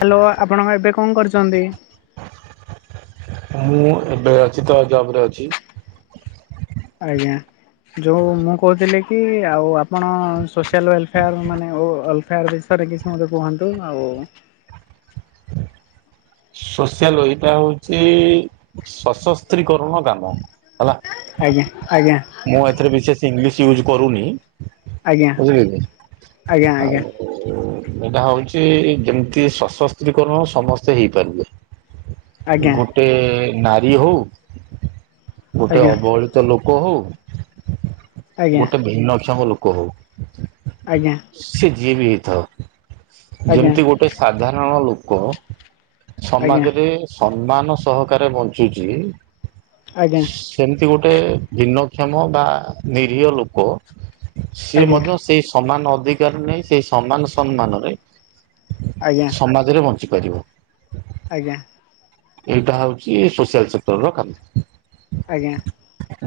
Hello ଆପଣ ଏବେ କଣ କରୁଚନ୍ତି? ମୁଁ ଏବେ ଅଛି ତ ଜବ ରେ ଅଛି। ଆଜ୍ଞା। ଯଉ ମୁଁ କହୁଥିଲି କି ଆଉ ଆପଣ ସୋସିଆଲ ୱଲଫେୟାର ମାନେ ଓ ଅଲ ଫେୟାର ବିଷରେ କିଛି ମୋତେ କୁହନ୍ତୁ ଆଉ ସୋସିଆଲ ଏଇଟା ହଉଚି ସଶସ୍ତ୍ରୀକରଣ କାମ। ହେଲା ଆଜ୍ଞା ଆଜ୍ଞା। ମୁଁ ଏଥିରେ ବିଶେଷ ଇଂଲିଶ ୟୁଜ୍ କରୁନି ଆଜ୍ଞା ବୁଝିଲେ କି ଆଜ୍ଞା ଆଉ ଏଇଟା ହଉଚି ଯେମିତି ସଶସ୍ତ୍ରୀକରଣ ସମସ୍ତେ ହେଇପାରିବେ। ଆଜ୍ଞା ଗୋଟେ ନାରୀ ହଉ ଗୋଟେ ଆଜ୍ଞା ଅବହେଳି ତ ଲୋକ ହଉ ଆଜ୍ଞା ଗୋଟେ ଭିନ୍ନକ୍ଷମ ଲୋକ ହଉ। ଆଜ୍ଞା। ସିଏ ଯିଏ ବି ହେଇଥାଉ ଯେମିତି ଗୋଟେ ସାଧାରଣ ଲୋକ ଆଜ୍ଞା ସମାଜରେ ସମ୍ମାନ ସହକାରେ ବଞ୍ଚୁଚି ଆଜ୍ଞା। ସେମିତି ଗୋଟେ ଭିନ୍ନକ୍ଷମ ବା ନିରୀହ ଲୋକ ସିଏ ଆଜ୍ଞା ମଧ୍ୟ ସେଇ ସ ସମାନ ଅଧିକାର ନେଇ ସେଇ ସମାନ ସମ୍ମାନରେ ଆଜ୍ଞା ଆଜ୍ଞା ଆଜ୍ଞା ସମାଜରେ ବଞ୍ଚି ପାରିବ। ଆଜ୍ଞା। ଏଇଟା ହଉଛି ସୋସିଆଲ ସେକ୍ଟର ର କାମ। ଆଜ୍ଞା।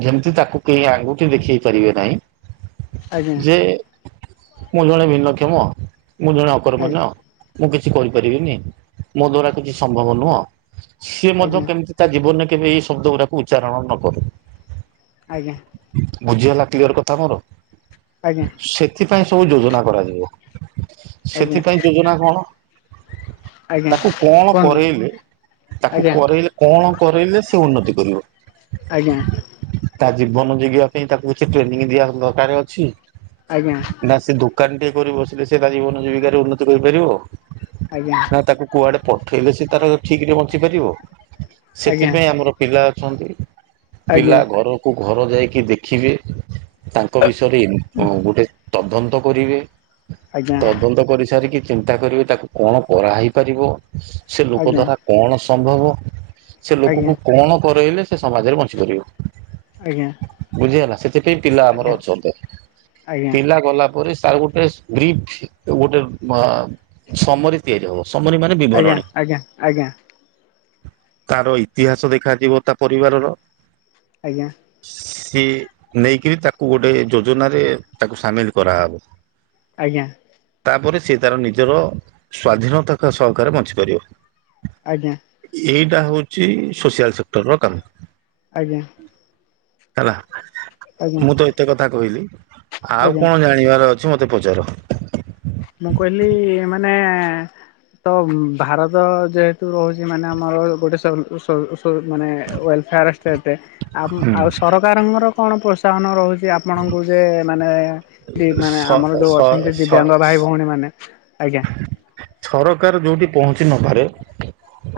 ଯେମିତି ତାକୁ କେହି ଆଙ୍ଗୁଠି ଦେଖେଇ ପାରିବେ ନାହିଁ ଆଜ୍ଞା ଆଜ୍ଞା ଆଜ୍ଞା ଯେ ମୁଁ ଜଣେ ଭିନ୍ନକ୍ଷମ ମୁଁ ଜଣେ ଅକର୍ମନ୍ୟ ମୁଁ କିଛି କରିପାରିବିନି। ମୋ ଦ୍ଵାରା କିଛି ସମ୍ଭବ ନୁହଁ ସିଏ ମଧ୍ୟ କେମିତି ତା ଜୀବନରେ କେବେ ଏଇ ଶବ୍ଦ ଉରାକୁ ଉଚ୍ଚାରଣ ନ କରୁ। ଆଜ୍ଞା। ବୁଝି ହେଲା କ୍ଲିୟର କଥା ମୋର? ଆଜ୍ଞା। ସେଥିପାଇଁ ସବୁ ଯୋଜନା କରାଯିବ ଆଜ୍ଞା ଆଜ୍ଞା ଆଜ୍ଞା ସେଥିପାଇଁ ଯୋଜନା କଣ? ଆଜ୍ଞା ତାକୁ କଣ କୁହନ୍ତୁ କରେଇଲେ ତାକୁ ଆଜ୍ଞା କରେଇ ଲେ କଣ କରେଇ ଲେ ସେ ଉନ୍ନତି କରିବ। ଆଜ୍ଞା। ତା ଜୀବନ ଜିଗିବା ପାଇଁ ତାକୁ କିଛି ଟ୍ରେନିଂ ଦିଆ ଦରକାରେ ଅଛି। ଆଜ୍ଞା। ନା ସେ ଦୋକାନ ଟିଏ କରି ବସିଲେ ସେ ତା ଜୀବନ ଜୀବିକାରେ ଉନ୍ନତି କରିପାରିବ। ଆଜ୍ଞା। ନା ତାକୁ କୁଆଡେ ପଠେଇଲେ ସେ ତାର ଠିକ୍ ରେ ବଞ୍ଚି ପାରିବ ଆଜ୍ଞା ସେଥିପାଇଁ ଆମର ପିଲା ଅଛନ୍ତି ଆଜ୍ଞା ପିଲା ଘରକୁ ଘର ଯାଇକି ଦେଖିବେ ତାଙ୍କ ବିଷୟରେ ଗୋଟେ ତଦନ୍ତ କରିବେ ଆଜ୍ଞା ତଦନ୍ତ କରି ସାରିକି ଚିନ୍ତା କରିବେ ତାକୁ କଣ କରାହେଇ ପାରିବ ସେ ଲୋକ ଆଜ୍ଞା ଦ୍ଵାରା କଣ ସମ୍ଭବ। ସେ ଆଜ୍ଞା ଲୋକକୁ କଣ କରେଇଲେ ସେ ସମାଜରେ ବଞ୍ଚି ପାରିବ। ଆଜ୍ଞା। ବୁଝିହେଲା ସେଥିପାଇଁ ପିଲା ଆମର ଅଛନ୍ତି ଆଜ୍ଞା ପିଲା ଗଲା ପରେ ତାର ଗୋଟେ ଗ୍ରିଫ ଗୋଟେ ସମରି ତିଆରି ହବ। ସମରି ମାନେ ଆଜ୍ଞା ବିଭରଣୀ। ଆଜ୍ଞା ଆଜ୍ଞା ତାର ଇତିହାସ ଦେଖାଯିବ ତା ପରିବାରର। ଆଜ୍ଞା। ସେ ନେଇକିରି ତାକୁ ଗୋଟେ ଯୋଜନାରେ ତାକୁ ସାମିଲ କରାହେବ। ଆଜ୍ଞା। ତାପରେ ସେ ତାର ନିଜର ସ୍ୱାଧୀନତା ସହକାରେ ବଞ୍ଚିପାରିବ। ଆଜ୍ଞା। ଏଇଟା ହଉଛି ସୋସିଆଲ ସେକ୍ଟରର କାମ। ଆଜ୍ଞା। ହେଲା ଆଜ୍ଞା ମୁଁ ତ ଏତେ କଥା କହିଲି ଆଉ ଆଜ୍ଞା କଣ ଜାଣି ଜାଣିବାର ଅଛି ମତେ ପଚାର। ମୁଁ କହିଲି ମାନେ ତ ଭାରତ ଯେହେତୁ ରହୁଛି ମାନେ ଆମର ଗୋଟେ ସୋଲ-ସୋଲ ସୋ ମାନେ ୱେଲଫେୟାର ସେଟେ ଆଉ ଆଉ ସରକାରଙ୍କର କଣ ପ୍ରୋତ୍ସାହନ ରହୁଛି ଆପଣଙ୍କୁ ଯେ ମାନେ ଦି ମାନେ ସ ଆମର ଯୋଉ ସ ଅଛନ୍ତି ସ ଦିବ୍ୟାଙ୍ଗ ଭାଇ ଭଉଣୀ ମାନେ ଆଜ୍ଞା। ସରକାର ଯୋଉଠି ପହଞ୍ଚି ନପାରେ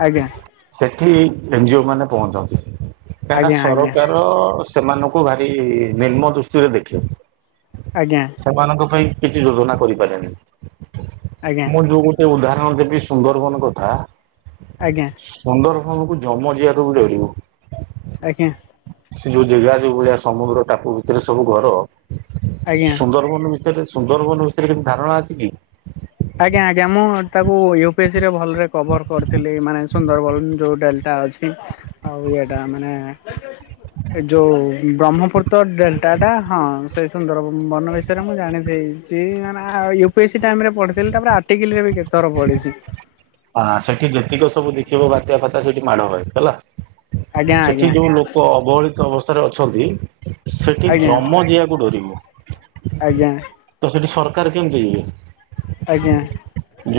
ଆଜ୍ଞା। ସେଠି ଏନଜିଓ ମାନେ ପହଞ୍ଚନ୍ତି କାହିଁକିନା ଆଜ୍ଞା ଆଜ୍ଞା ସରକାର ସେମାନଙ୍କୁ ଭାରି ନିମ୍ନ ଦୃଷ୍ଟିରେ ଦେଖେ। ଆଜ୍ଞା। ସେମାନଙ୍କ ପାଇଁ କିଛି ଯୋଜନା କରିପାରେନି। ଆଜ୍ଞା। ମୁଁ ଯୋଉ ଗୋଟେ ଉଦାହରଣ ଦେବି ସୁନ୍ଦରବନ କଥା। ଆଜ୍ଞା। ସୁନ୍ଦରବନକୁ ଯମ ଯିବାକୁ ବି ଡରିବ। ଆଜ୍ଞା। ସେ ଯୋଉ ଜାଗା ଯୋଉ ଭଳିଆ ସମୁଦ୍ର ଟାପୁ ଭିତରେ ସବୁ ଘର ଆଜ୍ଞା। ସୁନ୍ଦରବନ ଭିତରେ ସୁନ୍ଦରବନ ବିଷୟରେ କେ ଧାରଣା ଅଛି କି? ଆଜ୍ଞା ଆଜ୍ଞା ମୁଁ ତାକୁ ୟୁ ପି ଏସ୍ ସ ରେ ଭଲରେ କଭର କରିଥିଲି ମାନେ ସୁନ୍ଦରବନ ଯୋଉଟଡା ଏଟା ଅଛି ଆଉ ଏଇଟା ମାନେ ଏ ଯୋଉ ବ୍ରହ୍ମପୁତ୍ର ଡେଲ୍ଟାଟା ହଁ ସେଇ ସୁନ୍ଦର ବନ ବିଷୟରେ ମୁଁ ଜାଣିଛି ସେ E [unintelligible] U P S C time ରେ ପଢିଥଲି ତାପରେ ଆର୍ଟିକଲ ରେ ବି କେତେ ଥର ପଢିଛି। ହଁ ସେଠି ଯେତିକ ସବୁ ଦେଖିବ ବାତ୍ୟା ଫାଟ୍ୟା ସେଠି ମାଡ ହୁଏ ହେଲା ଆଜ୍ଞା ସେଠି ଆଜ୍ଞା ଯୋଉ ଲୋକ ଅବହେଳିତ ଅବସ୍ଥାରେ ଅଛନ୍ତି। ସେଠି ଆଜ୍ଞା ଜମ ଯିବାକୁ ଡରିବ। ଆଜ୍ଞା ତ ସେଠି ସରକାର କେମିତି ଯିବେ? ଆଜ୍ଞା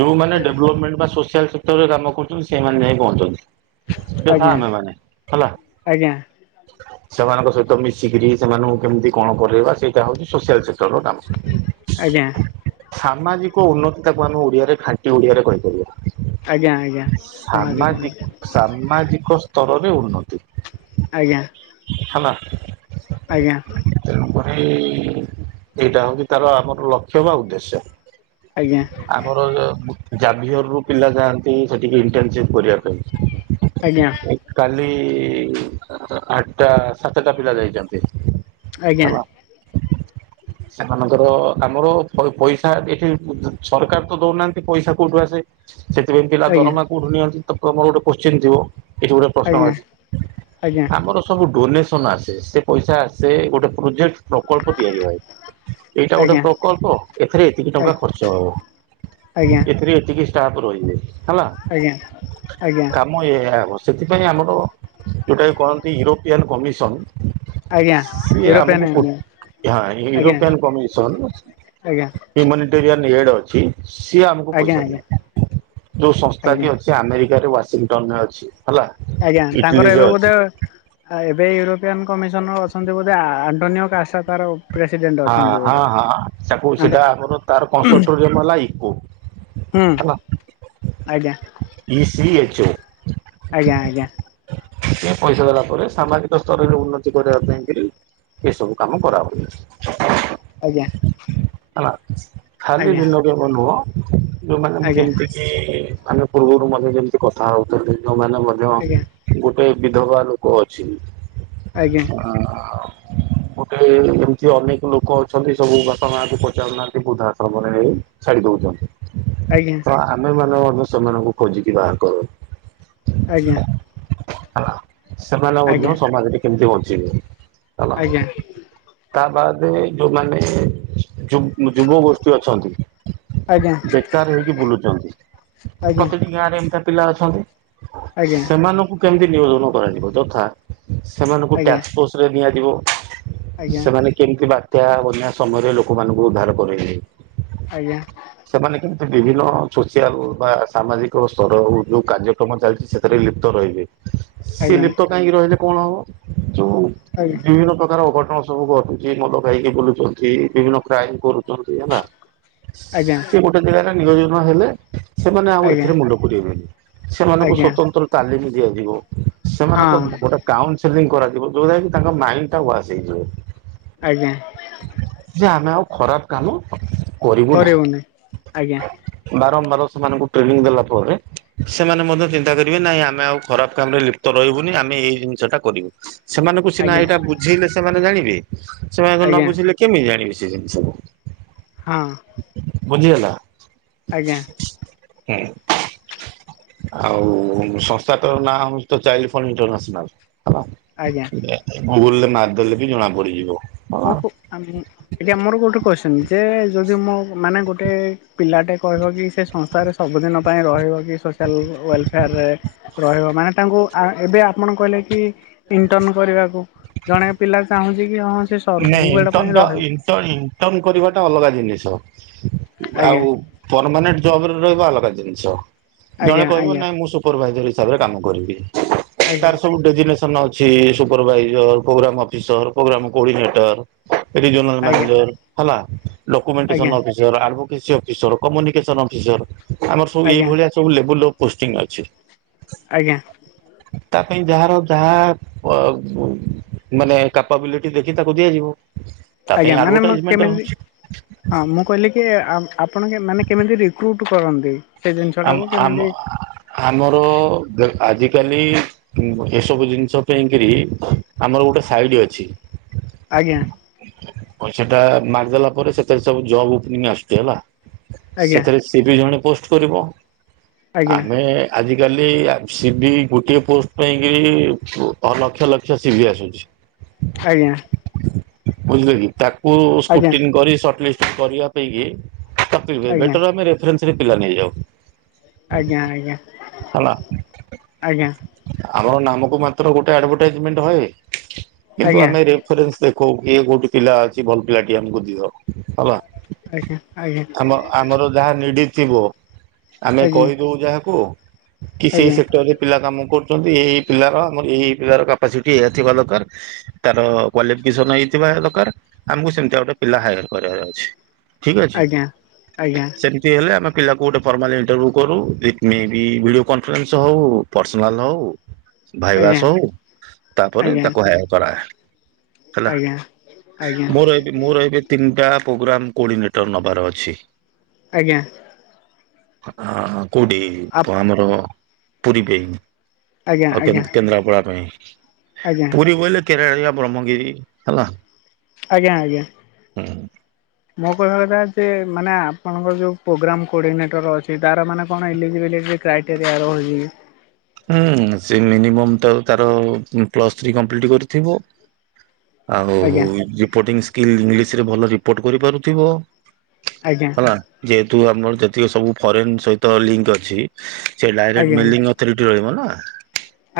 ଯୋଉମାନେ ଡେଭଲପମେଣ୍ଟ ବା ସୋସିଆଲ ସେକ୍ଟରରେ କାମ କରୁଛନ୍ତି ସେମାନେ ଯାଇ ପହଞ୍ଚନ୍ତି। ଯଥା ଆଜ୍ଞା। ଆମେ ମାନେ ହେଲା। [inaudible] ସେମାନଙ୍କ ସହିତ ମିଶିକରି ସେମାନଙ୍କୁ କେମିତି କଣ କରରେଇବା ସେଇଟା ହଉଛି ସୋସିଆଲ ସେକ୍ଟର ର କାମ। ଆଜ୍ଞା ସାମାଜିକ ଉନ୍ନତି ତାକୁ ଆମେ ଓଡିଆରେ ଖାଣ୍ଟି ଓଡିଆରେ କହିପାରିବା। ଆଜ୍ଞା ଆଜ୍ଞା ସାମାଜିକ ସାମାଜି ସାମାଜିକ ସ୍ତରରେ ଉନ୍ନତି। ଆଜ୍ଞା। ହେଲା। ଆଜ୍ଞା। ତେଣୁକରି ଏଇଟା ହୋଉଚି ତାର ଆମର ଲକ୍ଷ୍ୟ ବା ଉଦ୍ଦେଶ୍ୟ। ଆଜ୍ଞା। ଆମର ଜାଭିୟରରୁ ପିଲା ଯାଆନ୍ତି ସେଠିକି ଇଣ୍ଟର୍ନସିପ କରିବା ପାଇଁ। ଆଜ୍ଞା। କାଲି ଆଟଟା ସାତଟା ପିଲା ଯାଇଚନ୍ତି। ଆଜ୍ଞା। ହେଲା। [inaudible] ସେମାନଙ୍କର ଆମର ପ-ପଇସା ଏଠି ସରକାର ତ ଦୋଉନାହାନ୍ତି ପଇସା କୋଉଠୁ ଆସେ? ସେଥିପାଇଁ ପିଲା ଆଜ୍ଞା ଦରମା କୋଉଠି ନିଅନ୍ତି ତ ତମର ଗୋଟେ କୋଶ୍ଚିିନ ଥିବ। ଏଠି ଗୋଟେ ପ୍ରଶ୍ନ ଆଜ୍ଞା ଅଛି ଆମର ସ୍ ସବୁ ଡୋନେସନ୍ ଆସେ ସେ ପଇସା ଆସେ ଗୋଟେ ପ୍ରୋଜେକ୍ଟ ପ୍ରକଳ୍ପ ତିଆରି ହଏ ଏଇଟା ଗୋଟେ ଆଜ୍ଞା ପ୍ରକଳ୍ପ ଏଥିରେ ଏତିକି ଆଜ୍ଞା ଟଙ୍କା ଖର୍ଚ୍ଚ ହବ। ଆଜ୍ଞା। ଟିକେ ଷ୍ଟାପ ରହିବେ। ଆଜ୍ଞା ଆଜ୍ଞା। ତୁମ ଏଇଆ ହବ ସେଥିପାଇଁ ଆମର ଯୋଉଟାକୁ କହନ୍ତି ୟୁରୋପିଆନ୍ କମିଶନ୍ ଆଜ୍ଞା ୟୁରୋପିଆନ୍ ୟୁନିଅନ୍। ହଁ ୟୁରୋପିଆନ କମିସନ୍। ଆଜ୍ଞା ହୁମାନିଟେରିଆନ୍ ହେଡ୍ ଅଛି ସିଏ ଆମକୁ ଆଜ୍ଞା ଆଜ୍ଞା ପଇସା ଆଜ୍ଞା ଦିଏ। ଯୋଉ ସଂସ୍ଥା ଆଜ୍ଞା କି ଅଛି ଆମେରିକାରେ ୱାଶିଂଟନରେ ଅଛି। ହେଲା ଆଜ୍ଞା ତାଙ୍କର ଇଟଲୀରେ ଏବେ ଅଛି। ବୋଧେ ଆ ଏବେ ଏଇ ୟୁରୋପିଆନ କମିଶନର୍ ଅଛନ୍ତି ବୋଧେ ଆଣ୍ଟୋନିଓ କାସା ତାର ପ୍ରେସିଡେଣ୍ଟ ହଁ ଅଛନ୍ତି ହଁ ବୋଧେ ହଁ ତାକୁ ସେଟା ହୁଁ ଆମର ତାର କଂସଟୋରିଅମ ହେଲା ଇକୋ। ହୁଁ ହେଲା। ଆଜ୍ଞା। E C H O. ଆଜ୍ଞା ଆଜ୍ଞା। ଟିକେ ପଇସା ଦେଲାପରେ ସାମାଜିକ ସ୍ତରରେ ଉନ୍ନତି କରିବା ପାଇଁକିରି ଏ ସବୁ କାମ କରାହୁଏ। ଆଗି ହେଲା ଖାଲି ଆଜ୍ଞା ଦିନକେର ନୁହଁ ଯୋଉମାନେ ମୁଁ ଆଜ୍ଞା ଯେମତି ଆମେ ପୂର୍ବରୁ ମଧ୍ୟ ଯେମିତି କଥା ହୋଉଛନ୍ତି ଯୋଉମାନେ ମଧ୍ୟ ଆଜ୍ଞା ଗୋଟେ ବିଧବା ଲୋକ ଅଛି ଆଜ୍ଞା ଆ ଗୋଟେ କିଏ ଅନେକ ଲୋକ ଅଛନ୍ତି ସବୁ ବାପା ମାଆକୁ ପଚାରୁନାହାନ୍ତି ବୁଦ୍ଧା ଆଶ୍ରମରେ ନେଇ ଛାଡିଦୋଉଚନ୍ତି। ଆଜ୍ଞା। ତ ଆମେମାନେ ମଧ୍ୟ ସେମାନଙ୍କୁ ଖୋଜିକି ବାହାର କରୁ। ଆଜ୍ଞା। ହେଲା ସେମାନେ ଆଜ୍ଞା ମଧ୍ୟ ଆଜ୍ଞା ସମାଜରେ କେମତି ବଞ୍ଚିବେ। ହେଲା ଆଜ୍ଞା। ତା ବାଦେ ଯୋଉମାନେ ଯୁ-ଉଁ-ଯୁବ ଗୋଷ୍ଠୀ ଅଛନ୍ତି ଆଜ୍ଞା ବେକାର ହେଇକି ବୁଲୁଚନ୍ତି ପ୍ରତିଟି ଗାଁରେ ଏମତିଆ ପିଲା ଅଛନ୍ତି। ଆଜ୍ଞା ସେମାନଙ୍କୁ କେମିତି ନିୟୋଜନ କରାଯିବ ଯଥା ସେମାନଙ୍କୁ ଆଜ୍ଞା ଟାକ୍ସ ପୋସ୍ ରେ ନିଆଯିବ। ଆଜ୍ଞା ସେମାନେ କେମିତି ବାତ୍ୟା ବନ୍ୟା ସମୟରେ ଲୋକମାନଙ୍କୁ ଉଦ୍ଧାର କରାଇବେ ଆଜ୍ଞା। ସେମାନେ କେମିତି ବିଭିନ୍ନ ସୋସିଆଲ୍ ବା ସାମାଜିକ ସ୍ତର ଯଉ କାର୍ଯ୍ୟ କ୍ରମ ଚାଲିଚି ସେଥିରେ ଲିପ୍ତ ରହିବେ। ସିଏ ଆଜ୍ଞା ଲିପ୍ତ କାହିଁକି ରହିଲେ କଣ ହବ? ଆଜ୍ଞା ସବୁ ଘଟୁଚି ମଦ ଖାଇକି ବୁଲୁଚନ୍ତି ବିଭିନ୍ନ କ୍ରାଇମ୍ କରୁଚନ୍ତି ହେଲା। ଆଜ୍ଞା। ସେ ଗୋଟେ ଜାଗାରେ ନିୟୋଜନ ହେଲେ ସେମାନେ ଆଉ ଆଜ୍ଞା ଏଥିରେ ମୁଣ୍ଡ ପୁରେଇବେନି ସେମାନଙ୍କୁ ଆଜ୍ଞା ସ୍ଵତନ୍ତ୍ର ତାଲିମ୍ ଦିଆଯିବ ସେମାନଙ୍କ ହଁ ଗୋଟେ କାଉନସେଲିଂ କରାଯିବ ଯଉଟା କି ତାଙ୍କ ମାଇଣ୍ଡ୍ ଟା ୱାସ୍ ହେଇଯିବ। ଆଜ୍ଞା। ଯେ ଆମେ ଆଉ ଖରାପ୍ କାମ କରିବୁ ନାହିଁ। କରିବୁନି ଆଜ୍ଞା ବାରମ୍ବାର ସେମାନଙ୍କୁ ଟ୍ରେନିଂ ଦେଲା ପରେ ସେମାନେ ମଧ୍ୟ ଚିନ୍ତା କରିବେ ନାହିଁ ଆମେ ଆଉ ଖରାପ୍ କାମ ରେ ଲିପ୍ତ ରହିବୁନି ଆମେ ଏଇ ଜିନିଷ ଟା କରିବୁ। ସେମାନଙ୍କୁ ସିନା ଆଜ୍ଞା ଏଇଟା ବୁଝେଇଲେ ସେମାନେ ଜାଣିବେ ସେମାନଙ୍କୁ ଆଜ୍ଞା ନବୁଝିଲେ କେମିତି ଜାଣିବେ ସେ ଜିନିଷକୁୁ। ହଁ। ବୁଝିହେଲା। ଆଜ୍ଞା। ହୁଁ। ଆଉ ସଂସ୍ଥା ତ ନାଁ ତ ଚାଇଲ୍ଡ ଫଣ୍ଡ୍ ଇଣ୍ଟରନାସନାଲ୍ ହେଲା। ଆଜ୍ଞା ଗୁଗୁଲ୍ ରେ ମାର୍ ଦେଲେ ବି ଜଣା ପଡିଯିବ। ହେଲା। ମୁକୁ ଆମେ ଏଟା ମୋର ଗୋଟେ କୋଶ୍ଚିନ୍ ଯେ ଯଦି ମୋ- ମାନେ ଗୋଟେ ପିଲାଟେ କହିବ କି ସେ ସଂସ୍ଥାରେ ସବୁଦିନ ପାଇଁ ରହିବ କି ସୋସିଆଲ୍ ୱେଲଫେୟାର୍ ରେ ରହିବ ମାନେ ତାଙ୍କୁ ଆ- ଏବେ ଆପଣ କହିଲେ କି ଇଣ୍ଟନ୍ କରିବାକୁ। ଜଣେ ପିଲା ଚାହୁଁଛି କି ହଁ ସେ ନାଇଁ ସବୁବେଳ ଇଣ୍ଟ ପାଇଁ ଟା ରହିବ ଇଣ୍ଟ-ଇଣ୍ଟନ୍ କରିବାଟା ଅଲଗା ଜିନିଷ ଆଉ ଆଜ୍ଞା ପରମାନେଣ୍ଟ୍ ଜବ୍ ରେ ରହିବା ଅଲଗା ଜିନିଷ ଜଣେ ଆଜ୍ଞା କହିବ ଆଜ୍ଞା ନାଇଁ ମୁଁ ସ ସୁପରଭାଇଜର ହିସାବରେ କାମ କରିବି ଆଜ୍ଞା ତାର ସବୁ ଡେଜିନେସ୍ ତନ ଅଛି supervisor, programme office programme coordinator regional ଆଜ୍ଞା ମ୍ୟାନେଜର ହେଲା ଲୋକ ଆଜ୍ଞା ମେଣ୍ଟିସନ୍ officer advocacy officer, communication officer ଆମର ସବୁ ଆଜ୍ଞା ଏଇଭଳିଆ ସବୁ ଲେବୁଲ୍ ର ପୋଷ୍ଟିଙ୍ଗ୍ ଅଛି। ଆଜ୍ଞା। ତା ପାଇଁ ଯାହାର ଯାହା ଅ- ମାନେ କ୍ୟାପାବିଲି ଟି ଦେଖି ତାକୁ ଦିଆଯିବ। ତା ପାଇଁ ଆଜ୍ଞା ମାନେ ମୁଁ ଆଡଭର୍ଟାଇଜମେଣ୍ଟ କେମିତି ହଉଛି ହଁ ମୁଁ କହିଲି କିଏ ଆ-ଆପଣ କେ- ମାନେ କେମିତି ରିକ୍ରୁଟ୍ କରନ୍ତି ସେ ଆମ ଜିନିଷଟାକୁ ଆମ କେମିତି ଆମର ଦେ- ଆଜିକାଲି ଉଁ -ଏସବୁ ଜିନିଷ ପାଇଁ କିରି ଆମର ଗୋଟେ ସାଇଡି ଅଛି। ଆଜ୍ଞା। ପଇସା ଟା ମାରି ଦେଲା ପରେ ସେଥିରେ ସବୁ ଜବ୍ ଉପନିଙ୍ଗ୍ ଆସୁଚି ହେଲା ଆଜ୍ଞା ସେଥିରେ ସେ ତିବି ଜଣେ ପୋଷ୍ଟ୍ କରିବ ଆଜ୍ଞା ଆମେ ଆଜିକାଲି ଆ-ସିିବି ଗୋଟିଏ ପୋଷ୍ଟ୍ ପାଇଁକି ଲକ୍ଷ ଲକ୍ଷ ସିବି ଆସୁଚି। ଆଜ୍ଞା। ବୁଝିଲେ କି ତାକୁ ଆଜ୍ଞା ସ୍କୁଟିନ୍ କରି ସଟ୍ଲିଷ୍ଟ୍ କରିବା ପାଇଁକି ତକଲିଫ୍ ଆଜ୍ଞା ବେଟର୍ ଆମେ ରେଫରେନ୍ସ ରେ ପିଲା ନେଇଯାଉ। ଆଜ୍ଞା ଆଜ୍ଞା ହେଲା। -ଆଜ୍ଞା। ଆମର ନାମକୁ ମାତ୍ର ଗୋଟେ ଆଡଭାଟାଇଜମେଣ୍ଟ ହଏ କିନ୍ତୁ ଆଜ୍ଞା ଆମେ ରେ ରେଫ୍ ରେନ୍ସି ଦେଖ କଉ-କିଏ ଗୋଟେ ପିଲା ଅଛି ଭଲ୍ ପିଲାଟିଏ ଆମକୁ ଦିଅ ହେଲା। ଆଜ୍ଞା- ଆଜ୍ଞା। ଆମ ଆମର ଯାହା ନିଡି ଥିବ। ଆଜ୍ଞା ଆମେ ଆଜ୍ଞା ଆଜ୍ଞା କହିଦଉ ଯାହାକୁ କି ସେଇ ଆଜ୍ଞା ସେକ୍ଟରରେ ପିଲା କାମ କରୁଛନ୍ତି ଏ ଏଇ ପିଲାର ଆମର ଏ ଏଇ ପିଲାର କପାସିଟି ଏଇୟା ଥିବା ଦରକାର। ତାର କ୍ଵାଲିଫିକେସନ ହେଇଥିବା ଆମକୁ ସେମିତିଆ ଗୋଟେ ପିଲା ହାୟାର କରିବାର ଅଛି ଠିକ ଅଛି ଆଜ୍ଞା ଆଜ୍ଞା ସେମି ହେଲେ ଆମେ ପିଲାକୁ ଗୋଟେ ଫର୍ମାଲୀ ଏଣ୍ଟର୍ଭିଉ କରୁ [unintelligible] ଭିଡିଓ କନଫରେନ୍ସ ହଉ। ପର୍ସନାଲ୍ ହଉ ଭାଇବାସ ହଉ ତାପରେ ତାକୁ ହାୟାର କରାଏ। ହେଲା। ଆଜ୍ଞା। ଆଜ୍ଞା ମୋର ଏବେ ମୋର ଏବେ ତିନିଟା ପ୍ରୋଗ୍ରାମ କୋଡିନେଟର ନବାର ଅଛି। ଆଜ୍ଞା। ଆଁ କୋଉଠି ଆପ ଆମର ପୁରୀ ପାଇଁ। ଆଜ୍ଞା ଆଉ କେ ଆଜ୍ଞା କେନ୍ଦ୍ରାପଡା ପାଇଁ। ଆଜ୍ଞା। ପୁରୀ ବୋଇଲେ କେରେଳିଆ ବ୍ରହ୍ମଗିରି ହେଲା। ଆଜ୍ଞା ଆଜ୍ଞା। ହୁଁ। ମୋ କହିବା କଥା ଯେ ମାନେ ଆପଣଙ୍କର ଯଉ ପୋଗ୍ରାମ କୋର୍ଡିନେଟର ଅଛି ତାର ମାନେ କଣ ଏଲିଜିବିଲିଟି କ୍ରାଇଟେରିଆ ରହୁଜି ଗି। ହୁଁ ସେ ମିନିମମ୍ ତ ତାର ପ୍ଲସ୍ ଥ୍ରୀ କମ୍ପ୍ଲିଟ କରିଥିବ। ଆଉ ଆଜ୍ଞା ରିପୋର୍ଟିଂ ସ୍କିଲ୍ ଇଂଲିଶ ରେ ଭଲ ରିପୋର୍ଟ କରିପାରୁଥିବ। ଆଜ୍ଞା ହେଲା ଯେହେତୁ ଆମର ଯେତିକି ସବୁ ଫରେନ ସହିତ ଲିଙ୍କ ଅଛି। ସେ ଡାଇରେକ୍ଟ ଆଜ୍ଞା [unintelligible] ଅଥରିଟି ରହିବ ନା।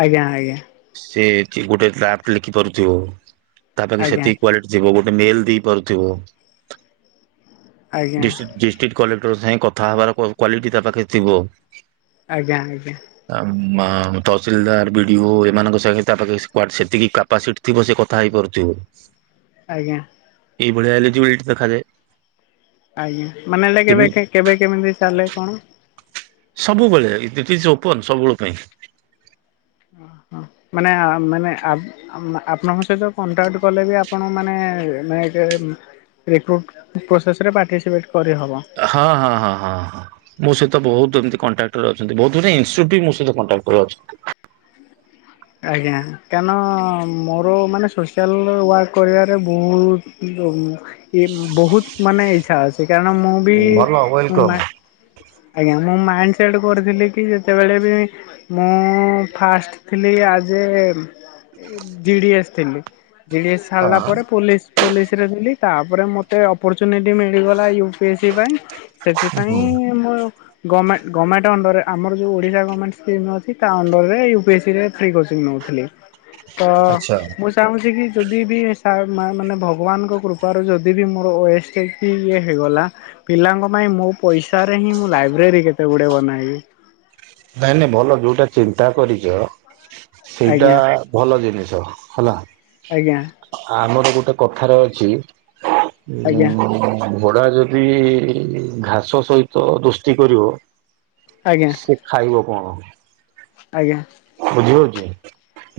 ଆଜ୍ଞା ଆଜ୍ଞା। ସେ ଗୋଟେ ଡ୍ରାଫ୍ଟ ଲେଖି ପାରୁଥିବ ତା ପାଖେ ଆଜ୍ଞା ସେତିକି କ୍ଵାଲି ଯିବ ଗୋଟେ ମେଲ ଦେଇପାରୁଥିବ। ଆଜ୍ଞା ଡିଷ୍ଟ୍ରିକ୍ଟ କଲେକ୍ଟର ସାଙ୍ଗେ କଥା ହବାର କ୍ୱାଲିଟି ତା ପାଖରେ ଥିବ। ଆଜ୍ଞା ଆଜ୍ଞା। ଆ ତହସିଲଦାର ବିଡିଓ ସେମାନଙ୍କ ସାଙ୍ଗେ ତା ପାଖରେ ସେତିକି କାପାସିଟି ଥିବ ସେ କଥା ହେଇପାରୁଥିବ। ଆଜ୍ଞା। ଏଇଭଳିଆ ଏଲିଜିବିଲିଟ୍ ଦେଖାଯାଏ। ଆଜ୍ଞା ମାନେ ହେଲେ କେମି କେବେ କେବେ କେମିତି ଚାଲେ କଣ? ସବୁବେଳେ [unintelligible] ଓପନ୍ ସବୁବେଳ ପାଇଁ। ମାନେ ଆ ମାନେ ଆ ଆପଣଙ୍କ ସହିତ କଣ୍ଟାକ୍ଟ କଲେ ବି ଆପଣ ମାନେ [unintelligible] ରିକ୍ରୁଟ୍ ପ୍ରୋସେସ୍ ରେ ପାର୍ଟିସିପେଟ୍ କରିହେବ। ହଁ ହଁ ହଁ ହଁ ହଁ। ମୋ ସହିତ ବହୁତ ଏମିତି କଣ୍ଟାକ୍ଟରେ ଅଛନ୍ତି ବହୁତ ମାନେ [unintelligible] ମ ସହିତ କଣ୍ଟାକ୍ଟରେ ଅଛନ୍ତି। ଆଜ୍ଞା କାରଣ ମୋର ମାନେ ସୋସିଆଲ ୱାର୍କ କରିବାରେ ବହୁତ ବହୁତ ମାନେ ଇଚ୍ଛା ଅଛି କାରଣ ମୁଁ ବି ଭଲ ମୋ ୱେଲକମ୍ ଆଜ୍ଞା ମୁଁ ମାଇଣ୍ଡ ସେଟ୍ କରିଥିଲି କି ଯେତେବେଳେ ବି ମୁଁ ଫାଷ୍ଟ ଥିଲି ଆ ଜେ ଏ ଜିଡିଏସ୍ ଥିଲି ଜିଡିଏସ୍ ହଁ ସାରିଲା ପରେ ପୋଲିସ। ପୋଲିସରେ ଦେଲି ତାପରେ ମୋତେ ଅପର୍ଚୁନିଟି ମିଳିଗଲା ୟ ସେଥିପାଇଁ - ହୁଁ ସେଥିପାଇଁ ମୋର ଗମେଣ୍ଟ ଗମେଣ୍ଟ ଅଣ୍ଡରେ ଆମର ଯଉ ଓଡିଶା ଗମେଣ୍ଟ ସ୍କିମ୍ ଅଛି ତା ଅଣ୍ଡରରେ ୟୁପି ବିରେ ଫ୍ରି କୋର୍ସ ନଉ ଥିଲେ ତ ଆଚ୍ଛା ଚାହୁଁଛି କି ଯଦି ବି ସାର୍ ମାନେ ଭଗବାନଙ୍କ କୃପାରୁ ଯଦି ବି ମୋର ଓଏସ୍ ହେ ଇଏ ହେଇଗଲା ପିଲାଙ୍କ ପାଇଁ ମୋ ପଇସାରେ ହିଁ ମୁଁ ଲାଇବ୍ରେରୀ କେତେ ଗୁଡେ ବନାଇବି। ନାଇଁ ନାଇଁ ଭଲ ଯୋଉଟା ଚିନ୍ତା କରିଛ ସେଇଟା ଆଜ୍ଞା ଭଲ ଜିନିଷ ହେଲା। ଆଜ୍ଞା। ଆମର ଗୋଟେ କଥାରେ ଅଛି ଆଜ୍ଞା ଉ ଘୋଡା ଯଦି ଘାସ ସହିତ ଦୋସ୍ତି କରିବ। ଆଜ୍ଞା। ସେ ଖାଇବ କଣ? ଆଜ୍ଞା। ବୁଝିହଉଛି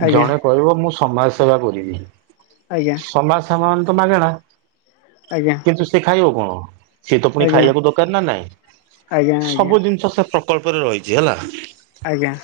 ଆଜ୍ଞା ଜଣେ କହିବ ମୁଁ ସମାଜ ସେବା କରିବି। ଆଜ୍ଞା। ସମାଜ ସେବା ମାନେ ତ ମାଗେଣା? ଆଜ୍ଞା। କିନ୍ତୁ ସେ ଖାଇବ କଣ ସିଏ ତ ପୁଣି ଆଜ୍ଞା ଖାଇବାକୁ ଦରକାର ନା ଆଜ୍ଞା ନାଇଁ ଆଜ୍ଞା ସବୁ ଜିନିଷ ପ୍ରକଳ୍ପରେ ରହିଛି ହେଲା। ଆଜ୍ଞା।